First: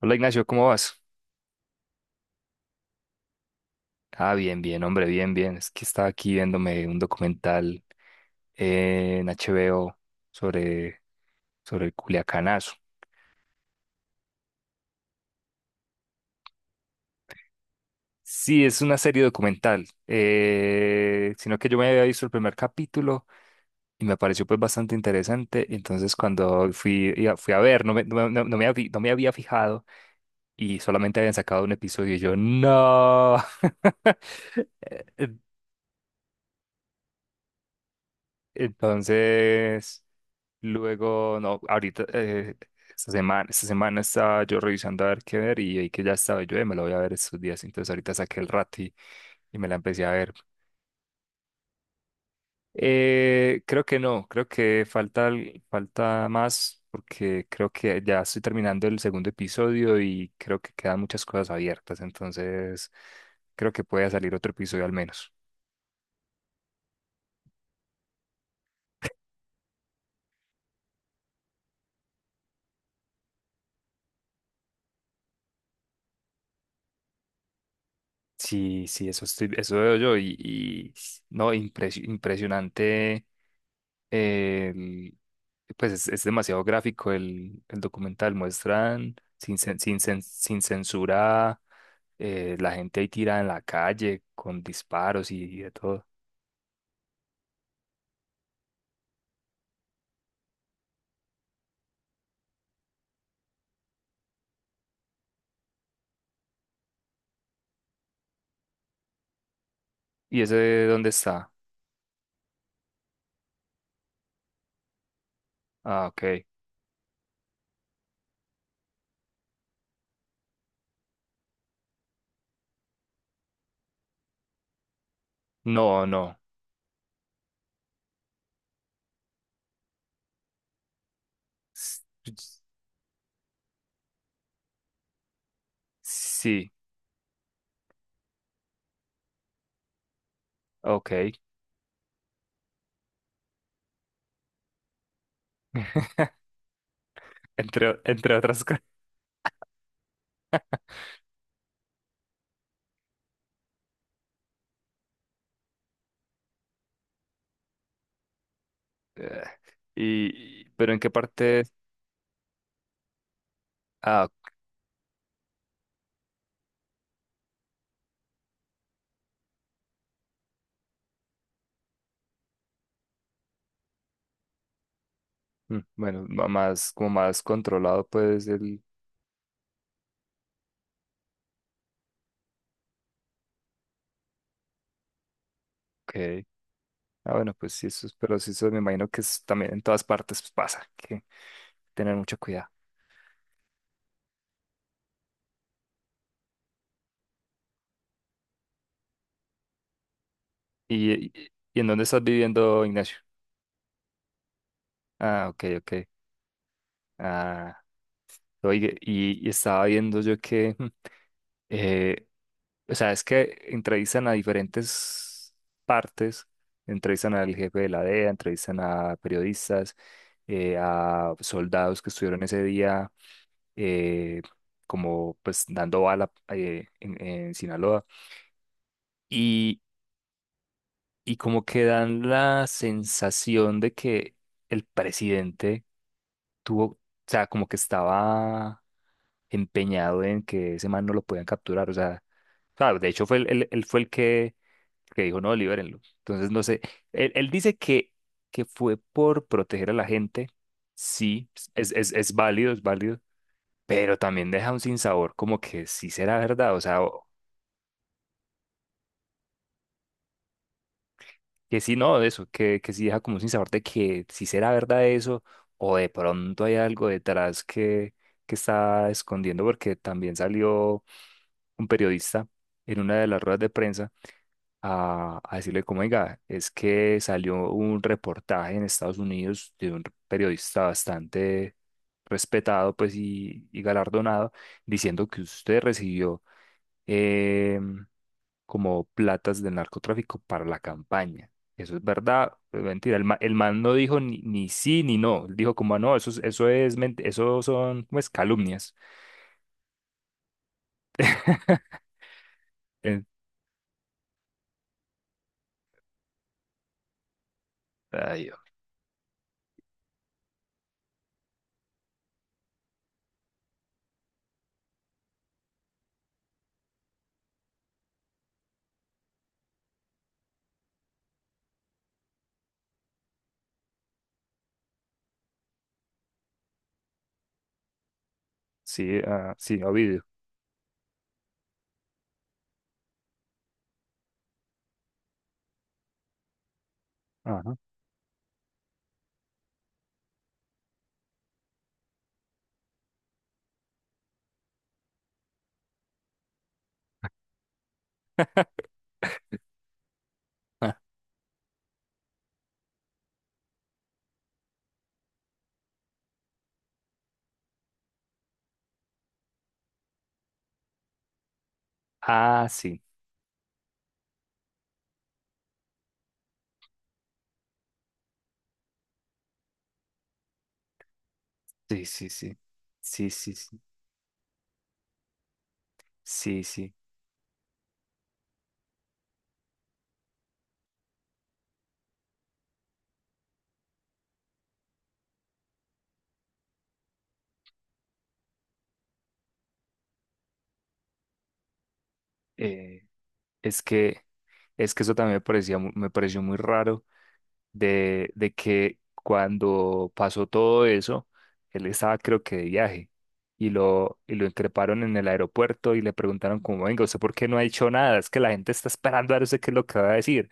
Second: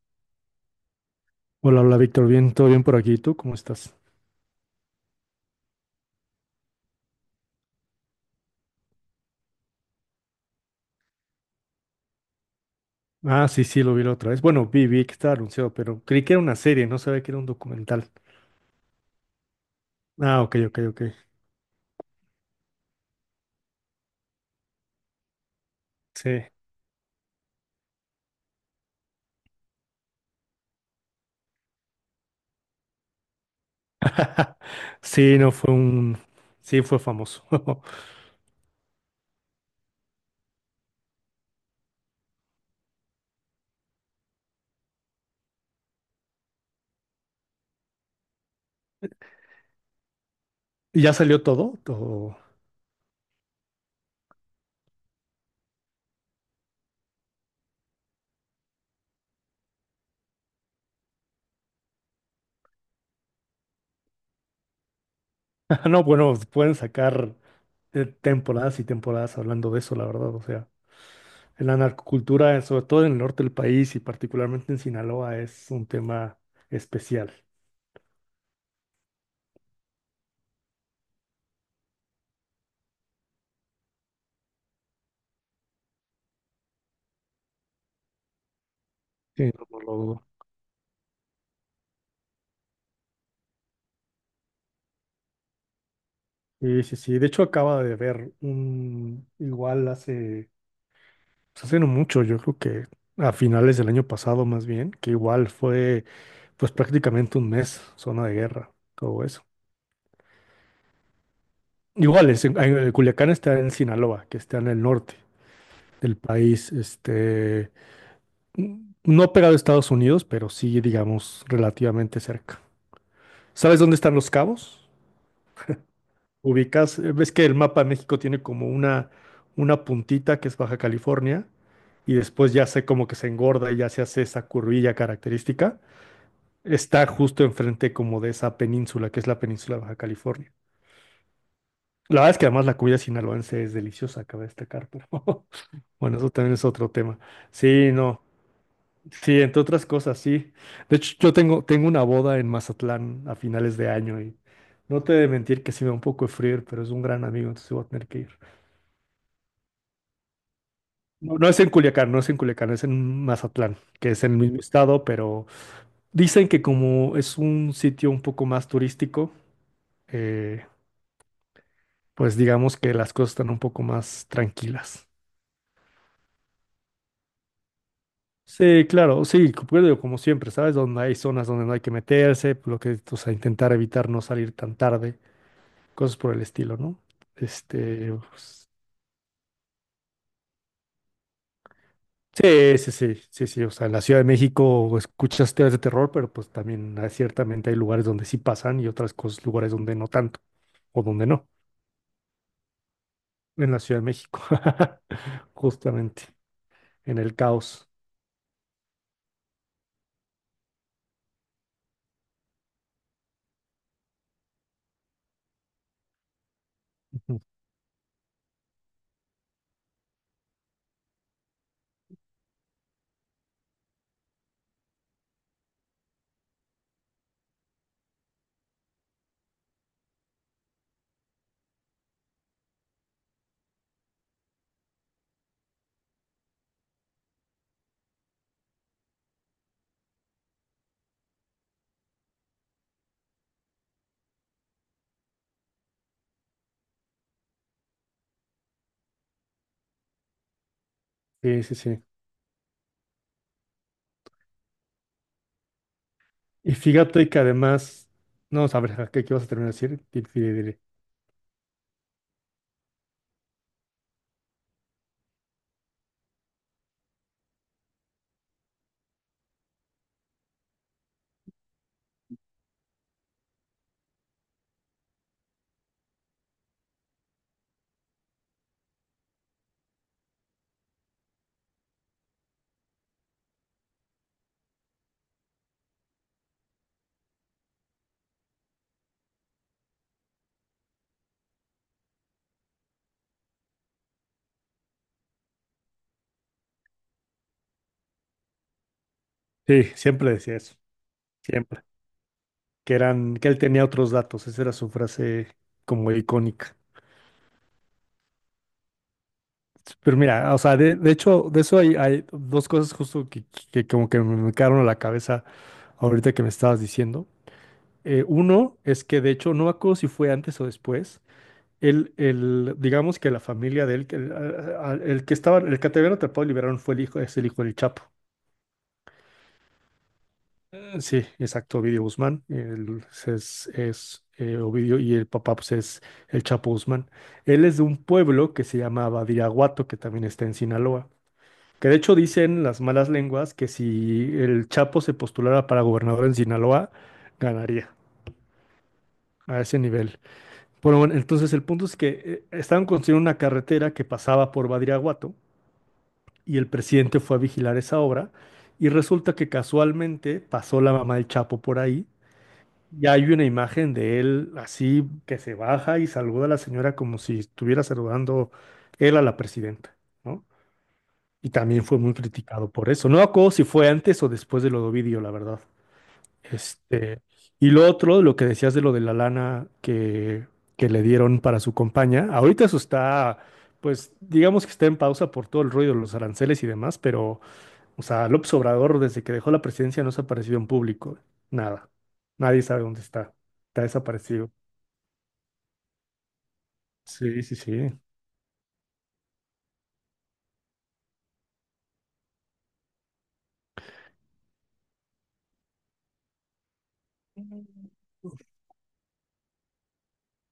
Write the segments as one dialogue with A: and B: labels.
A: Hola Ignacio, ¿cómo vas?
B: Hola, hola Víctor, bien, todo bien por aquí. ¿Y tú cómo estás?
A: Bien, bien, hombre, bien, bien. Es que estaba aquí viéndome un documental en HBO sobre, sobre el Culiacanazo.
B: Ah, sí, sí, lo vi la otra vez. Bueno, vi que estaba anunciado, pero creí que era una serie, no sabía que era un documental.
A: Sí, es una serie documental,
B: Ah, ok, ok, ok.
A: sino que yo me había visto el primer capítulo y me pareció pues bastante interesante. Entonces
B: Sí.
A: cuando fui, fui a ver, no me, no, no- no me habí- no me había fijado y solamente habían sacado un episodio y yo, no.
B: Sí,
A: En-
B: no fue un. Sí, fue famoso.
A: Entonces... Luego, no, ahorita, esta semana estaba yo revisando a ver qué ver y vi que ya estaba yo, me lo voy a ver estos días". Entonces ahorita saqué el rato y me la empecé a ver.
B: ¿Y ya salió todo? Todo-
A: Creo que no, creo que falta más porque creo que ya estoy terminando el segundo episodio y creo que quedan muchas cosas abiertas. Entonces creo que puede salir otro episodio al menos.
B: No, bueno, pueden sacar temporadas y temporadas hablando de eso, la verdad. O sea, la narcocultura, sobre todo en el norte del país y particularmente en Sinaloa, es un tema especial.
A: Sí, sí, eso veo yo y no, impresionante el- pues es demasiado gráfico el documental, muestran
B: Sí, no, no lo dudo.
A: sin censura, la gente ahí tirada en la calle con disparos y de todo.
B: Sí, sí, sí. De hecho, acaba de ver un, igual hace, pues, hace no mucho, yo creo que a finales del año pasado más bien, que igual fue pues prácticamente un mes zona de guerra, todo eso.
A: ¿Y ese dónde está?
B: Igual, es Culiacán está en Sinaloa, que está en el norte
A: Ah,
B: del
A: ok.
B: país, este, n- no pegado a Estados Unidos, pero sí, digamos, relativamente cerca. ¿Sabes dónde están los cabos?
A: No, no.
B: Ubicas, ves que el mapa de México tiene como una puntita que es Baja California
A: S-
B: y después ya se como que se engorda y ya se hace esa curvilla característica.
A: Sí,
B: Está justo enfrente como de esa península que es la península de Baja California.
A: ok.
B: La verdad es que además la comida sinaloense es deliciosa, cabe destacar, pero bueno, eso también es otro tema. Sí, no.
A: Entre otras cosas.
B: Sí, entre otras cosas, sí. De hecho, yo tengo una boda en Mazatlán a finales de año y no te he de mentir que sí me da un poco de frío, pero es un gran amigo, entonces voy a tener que ir.
A: Y, pero ¿en qué
B: No, no es
A: parte?
B: en Culiacán, no es en Culiacán, es en Mazatlán, que es
A: Ah,
B: en el
A: ok.
B: mismo estado, pero dicen que como es un sitio un poco más turístico, eh, pues digamos que las cosas están un poco más tranquilas.
A: Mm, bueno, más, como más controlado, pues el...
B: Sí, claro, sí, co- pues digo, como siempre, ¿sabes? Donde hay zonas donde no hay que meterse, lo que, o sea, intentar evitar no salir tan tarde, cosas por el
A: Ok.
B: estilo, ¿no?
A: Bueno, pues sí,
B: Este,
A: pero sí, eso
B: pues,
A: me imagino que es- también en todas partes pues, pasa, que tener mucho cuidado.
B: sí, sí, sí, sí, sí. O sea, en la Ciudad de México escuchas teorías de terror, pero pues también hay- ciertamente hay lugares donde sí pasan y otras cosas, lugares donde no tanto, o
A: ¿Y,
B: donde
A: y,
B: no,
A: ¿Y en dónde estás viviendo, Ignacio?
B: en la Ciudad de México,
A: Ah, ok, ok.
B: justamente, en el
A: Ah,
B: caos.
A: y estaba viendo yo que, eh, o sea, es que entrevistan a diferentes partes, entrevistan
B: Ujú.
A: al jefe de la DEA, entrevistan a periodistas, a soldados que estuvieron ese día, eh, como pues dando bala en en Sinaloa. Y como que dan la sensación de que el presidente tuvo, o sea, como que estaba empeñado en que ese man no lo podían capturar, o sea, claro, de hecho fue él, fue que dijo, no, libérenlo. Entonces, no sé, él dice que fue por proteger a la gente, sí,
B: Sí, sí, sí.
A: es válido, pero también deja un sinsabor como que sí será
B: Y
A: verdad, o sea.
B: fíjate que además, no, a ver, ¿a qué, qué vas a terminar de decir? Di.
A: Que sí, no, de eso, que sí deja como sin sabor de que si será verdad eso o de pronto hay algo detrás que está escondiendo, porque también salió un periodista en una de las ruedas de prensa a decirle como, oiga, es que salió un reportaje en Estados Unidos de un periodista bastante respetado pues y galardonado diciendo que usted recibió em, como platas del narcotráfico para la campaña. Eso es verdad, es mentira. El man no dijo ni, ni sí ni no. Él dijo como, "Ah, no, eso es, eso son, pues, calumnias".
B: Sí, siempre decía eso, siempre. Que
A: En-
B: eran, que él tenía otros datos, esa era su frase como icónica.
A: Ay, oh,
B: Pero mira, o sea, de hecho, de eso hay, hay dos cosas justo que como que me quedaron a la cabeza ahorita que me estabas diciendo. Uno es que de hecho, no me acuerdo si fue antes o después, digamos que la familia de él, que el, a- el que estaba, el que te habían atrapado y liberaron fue el hijo, es el hijo del Chapo.
A: sí, ah, sí, Ovidio.
B: Sí, exacto, Ovidio Guzmán, él es, es Ovidio y el papá pues es el Chapo Guzmán. Él
A: Ajá.
B: es de un pueblo que se llama Badiraguato, que también está en Sinaloa. Que de hecho dicen las malas lenguas que si el Chapo se postulara para gobernador en Sinaloa, ganaría a ese nivel.
A: Ah,
B: Bueno, entonces el punto es que estaban construyendo una carretera que pasaba por Badiraguato y el presidente fue a vigilar esa obra y resulta que casualmente pasó la mamá del Chapo por ahí
A: ah, sí,
B: y hay una imagen de él así que se baja y saluda a la señora como si estuviera saludando él a la presidenta, ¿no? Y también fue
A: sí,
B: muy
A: sí, sí,
B: criticado por eso. No me
A: sí,
B: acuerdo
A: sí,
B: si
A: sí,
B: fue antes o después de lo de Ovidio, la verdad.
A: sí, sí.
B: Este, y lo otro, lo que decías de lo de la lana que le dieron para su compañía, ahorita eso está, pues digamos que está en pausa por todo el ruido de los aranceles y demás, pero, o sea, López Obrador desde que dejó la presidencia no se ha aparecido en público, nada. Nadie sabe dónde
A: Eh,
B: está.
A: es
B: Está
A: que,
B: desaparecido.
A: es que eso también me parecía, me pareció muy raro
B: Sí, sí, sí.
A: de que cuando pasó todo eso, él estaba creo que de viaje y lo increparon en el aeropuerto y le preguntaron como, venga, ¿usted por qué no ha dicho nada? Es que la gente está esperando a ver usted qué es lo que va a decir.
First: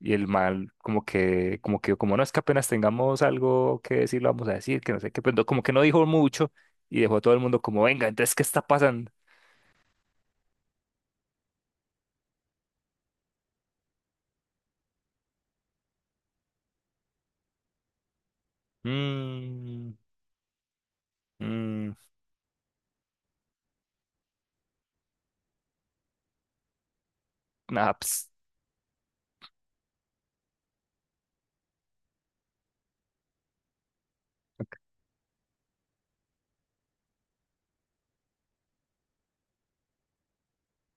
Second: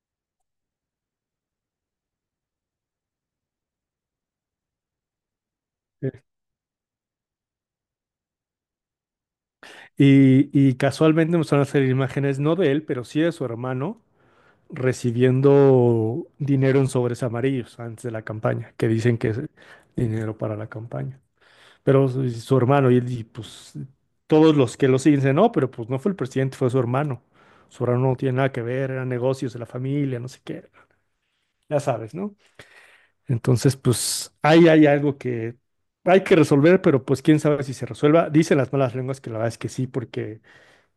A: Y el mal como que, como que, como no es que apenas tengamos algo que decir, lo vamos a decir, que no sé qué, como que no dijo mucho y dejó a todo el mundo como, venga, entonces, ¿qué está pasando?
B: Y casualmente empezaron a hacer imágenes, no de él, pero sí de su hermano recibiendo dinero en sobres amarillos antes de la campaña, que dicen que es
A: Mmm,
B: dinero para la campaña.
A: mmm,
B: Pero su hermano, pues todos los que lo siguen dicen, no, pero pues no fue el presidente, fue su hermano. Su
A: ah,
B: hermano no
A: ps,
B: tiene nada que ver, eran negocios de la familia, no sé qué, ya sabes, ¿no? Entonces, pues ahí hay algo que hay que resolver, pero pues quién sabe si se resuelva. Dicen las malas lenguas que la verdad es que sí, porque,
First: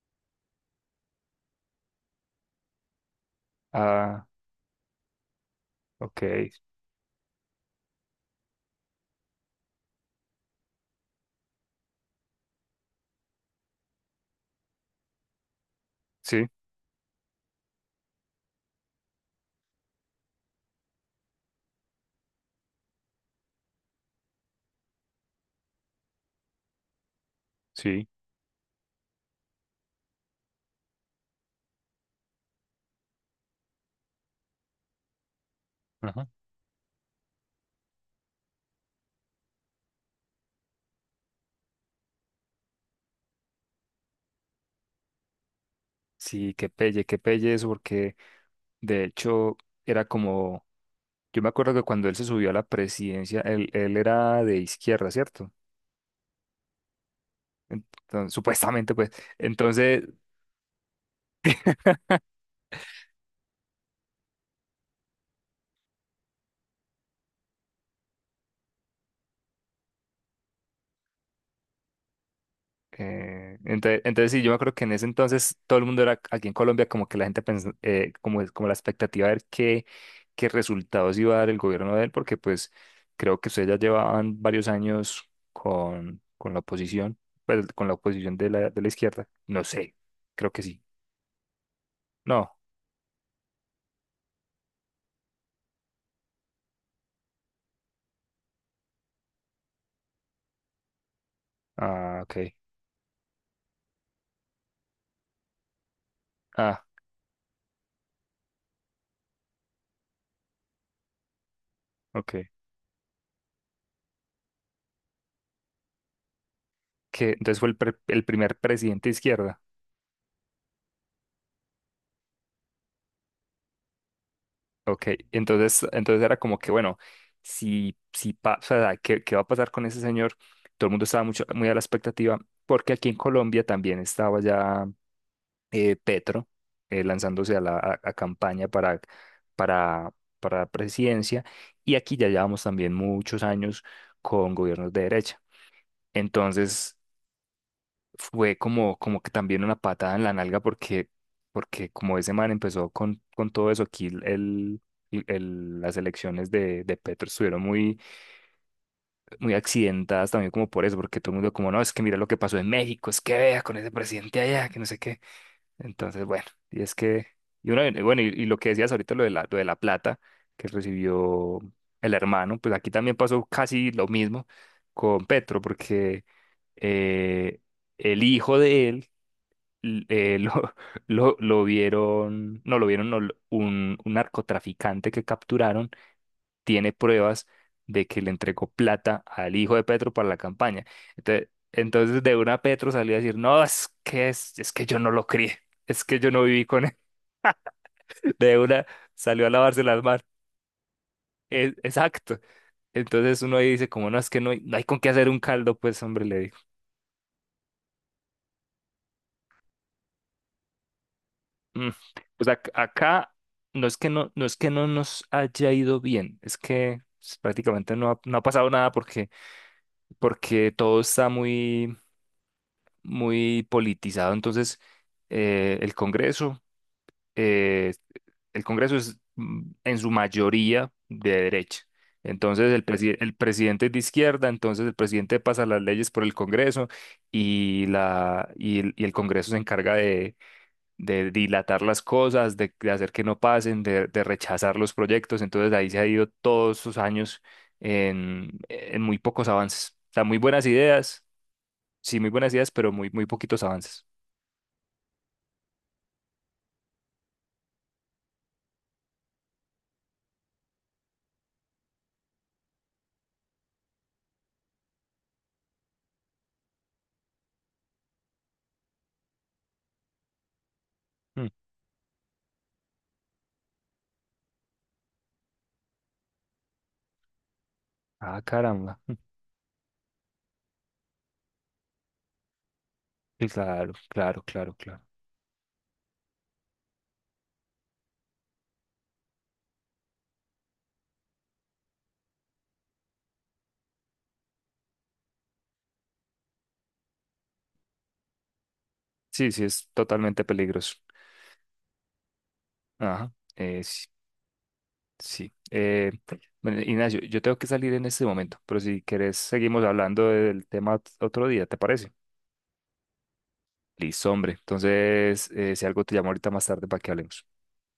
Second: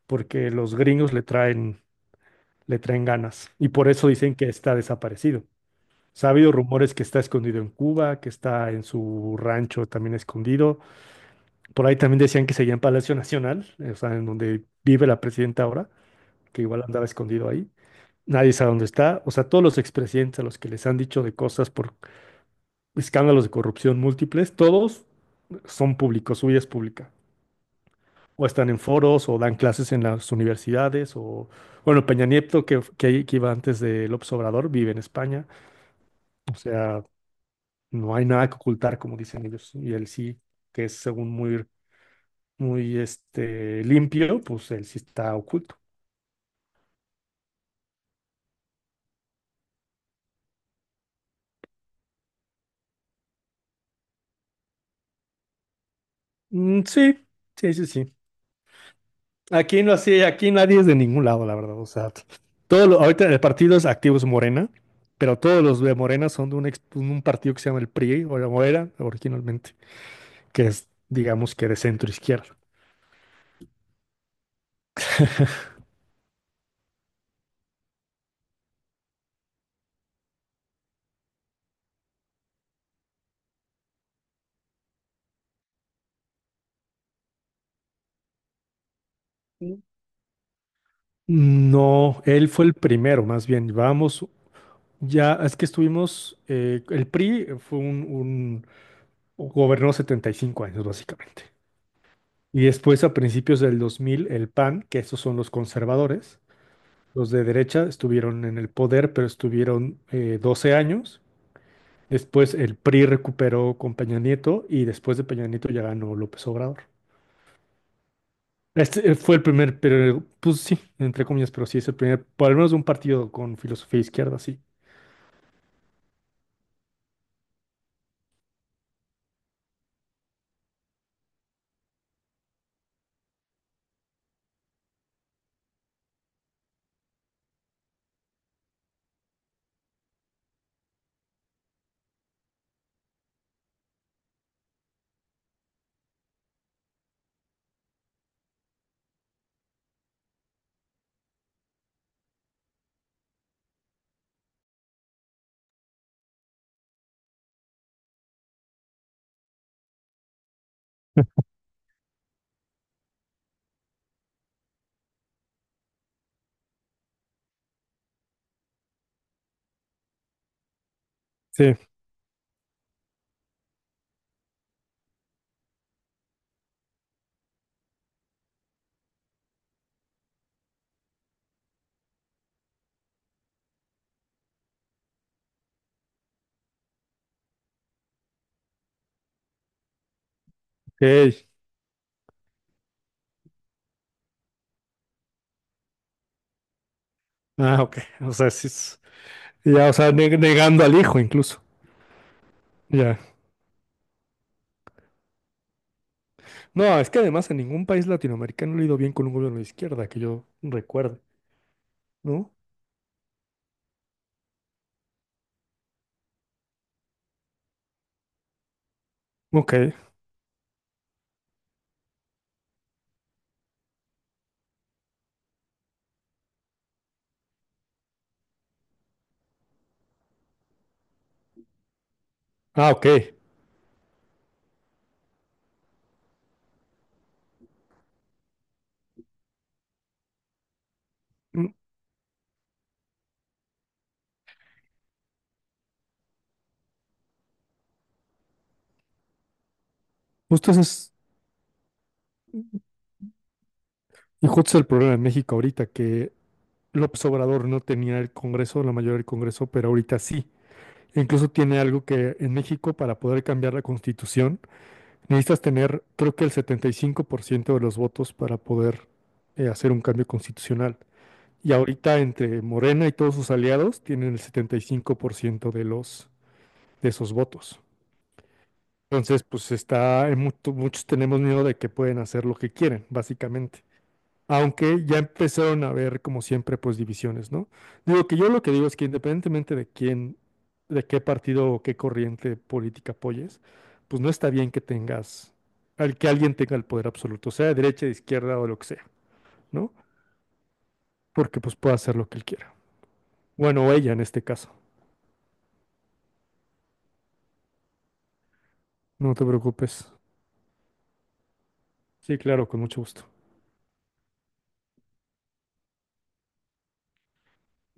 B: porque los gringos le traen ganas y por eso
A: ah,
B: dicen que está desaparecido.
A: ok,
B: Sea, ha habido rumores que está escondido en Cuba, que está en su rancho también escondido. Por ahí también decían que seguía en Palacio Nacional, o sea, en donde vive la presidenta ahora,
A: sí,
B: que igual andaba escondido ahí. Nadie sabe dónde está. O sea, todos los expresidentes a los que les han dicho de cosas por escándalos de corrupción múltiples, todos son públicos, su vida es pública.
A: sí.
B: O están en foros, o dan clases en las universidades, o, bueno, Peña Nieto, que iba antes de López Obrador, vive en España.
A: Ajá.
B: O sea, no hay nada que ocultar, como dicen ellos. Y él sí, que es según muy, muy este, limpio, pues él sí está oculto.
A: Sí, que pelle eso, porque de hecho era como, yo me acuerdo que cuando él se subió a la presidencia, él era de izquierda, ¿cierto?
B: Mm, sí, sí, sí, sí.
A: Entonces, supuestamente, pues,
B: Aquí no
A: entonces,
B: así, aquí nadie es de ningún lado, la verdad. O sea, todo lo- ahorita el partido es activo es Morena, pero todos los de Morena son de un, ex- un partido que se llama el PRI, o la- o era originalmente, que es, digamos que de centro izquierda.
A: entonces, entonces sí, yo me acuerdo que en ese entonces todo el mundo era aquí en Colombia como que la gente pensó, como la expectativa de qué resultados iba a dar el gobierno de él, porque pues creo que ustedes ya llevaban varios años con la oposición, pues, con la oposición de la izquierda, no sé, creo que sí.
B: No, él
A: No.
B: fue el primero, más bien. Vamos, ya es que estuvimos, el PRI fue un, gobernó 75 años, básicamente.
A: Ah, ok.
B: Y después, a principios del 2000 el PAN, que esos son los conservadores,
A: Ah,
B: los de derecha estuvieron en el poder, pero estuvieron 12 años.
A: ok.
B: Después el PRI recuperó con Peña Nieto y después de Peña Nieto ya ganó López Obrador.
A: Que entonces fue el primer presidente de
B: Fue el
A: izquierda.
B: primer, pero pues sí, entre comillas, pero sí es el primer, por lo menos un partido con filosofía izquierda, sí.
A: Ok. Entonces, entonces era como que, bueno, si pasa, ¿qué va a pasar con ese señor? Todo el mundo estaba mucho, muy a la expectativa, porque aquí en Colombia también estaba ya Petro lanzándose a campaña para, para la presidencia, y aquí ya llevamos también muchos años con gobiernos de derecha. Entonces, fue como, como que también una patada en la nalga porque, porque como ese man empezó con todo eso, aquí las elecciones de Petro estuvieron muy, muy accidentadas también como por eso, porque todo el mundo como, no, es que mira lo que pasó en México, es que vea con ese presidente allá, que no sé qué. Entonces, bueno, y es que, y bueno, y lo que decías ahorita, lo de la plata que recibió
B: Sí,
A: el hermano, pues aquí también pasó casi lo mismo con Petro, porque... eh, el hijo de él l- eh, lo, lo vieron, no lo vieron, no, lo- un narcotraficante que capturaron tiene pruebas de que le entregó plata al hijo de Petro para la campaña.
B: ok.
A: Entonces, entonces de una Petro salió a decir, no, es que yo no lo crié, es que yo no viví con él.
B: Ah, ok. O sea,
A: De
B: sí
A: una
B: es-
A: salió a lavarse
B: ya, o
A: las
B: sea,
A: manos.
B: neg- negando al hijo incluso.
A: Exacto.
B: Ya
A: Entonces uno ahí dice, como no, es que no hay, no hay con qué hacer un caldo, pues hombre, le
B: no, es que además en ningún país latinoamericano le ha ido bien con un gobierno de izquierda, que yo recuerde,
A: Mm, pues
B: ¿no?
A: acá no es que no, no es que no nos haya ido bien, es que pues, prácticamente no ha, no ha pasado nada porque,
B: Ok.
A: porque todo está muy, muy politizado. Entonces, eh, el Congreso, eh, el Congreso es mm, en su mayoría de derecha. Entonces
B: Ah, ok.
A: el presidente es de izquierda, entonces el presidente pasa las leyes por el Congreso y el y el Congreso se encarga de
B: Mm,
A: dilatar las cosas, de hacer que no pasen, de rechazar los proyectos. Entonces ahí se ha ido todos sus años en muy pocos avances. O sea, muy buenas
B: justo ese es,
A: ideas, sí, muy buenas ideas, pero muy, muy poquitos avances.
B: y justo es el problema en México ahorita, que López Obrador no tenía el Congreso, la mayoría del Congreso, pero ahorita sí. E incluso tiene algo que en México para poder cambiar la constitución necesitas tener, creo que el 75% de los votos para poder hacer un cambio constitucional.
A: Mm.
B: Y ahorita entre Morena y todos sus aliados tienen el 75% de los de esos votos.
A: Ah, caramba. Mm.
B: Entonces, pues está, en mucho- muchos tenemos miedo de que pueden hacer lo que quieren, básicamente.
A: Claro, claro, claro, claro.
B: Aunque ya empezaron a haber, como siempre, pues divisiones, ¿no? Digo que yo lo que digo es que independientemente de quién, de qué partido o qué corriente política apoyes, pues no está bien que tengas, al que alguien tenga el poder absoluto, sea de derecha, de izquierda o lo que sea,
A: Sí, sí, es
B: ¿no?
A: totalmente peligroso.
B: Porque pues puede hacer lo que él quiera.
A: Ajá,
B: Bueno, o
A: sí,
B: ella en este caso.
A: sí. Bueno, Ignacio, yo tengo que salir en este momento, pero si
B: No
A: querés
B: te
A: seguimos
B: preocupes.
A: hablando del tema otro día, ¿te parece?
B: Sí, claro, con mucho gusto.
A: Listo, hombre. Entonces, si algo te llamo ahorita más tarde para que hablemos.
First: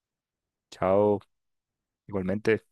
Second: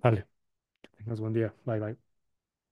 B: Vale,
A: Chao,
B: tengas buen día. Bye, bye.
A: igualmente.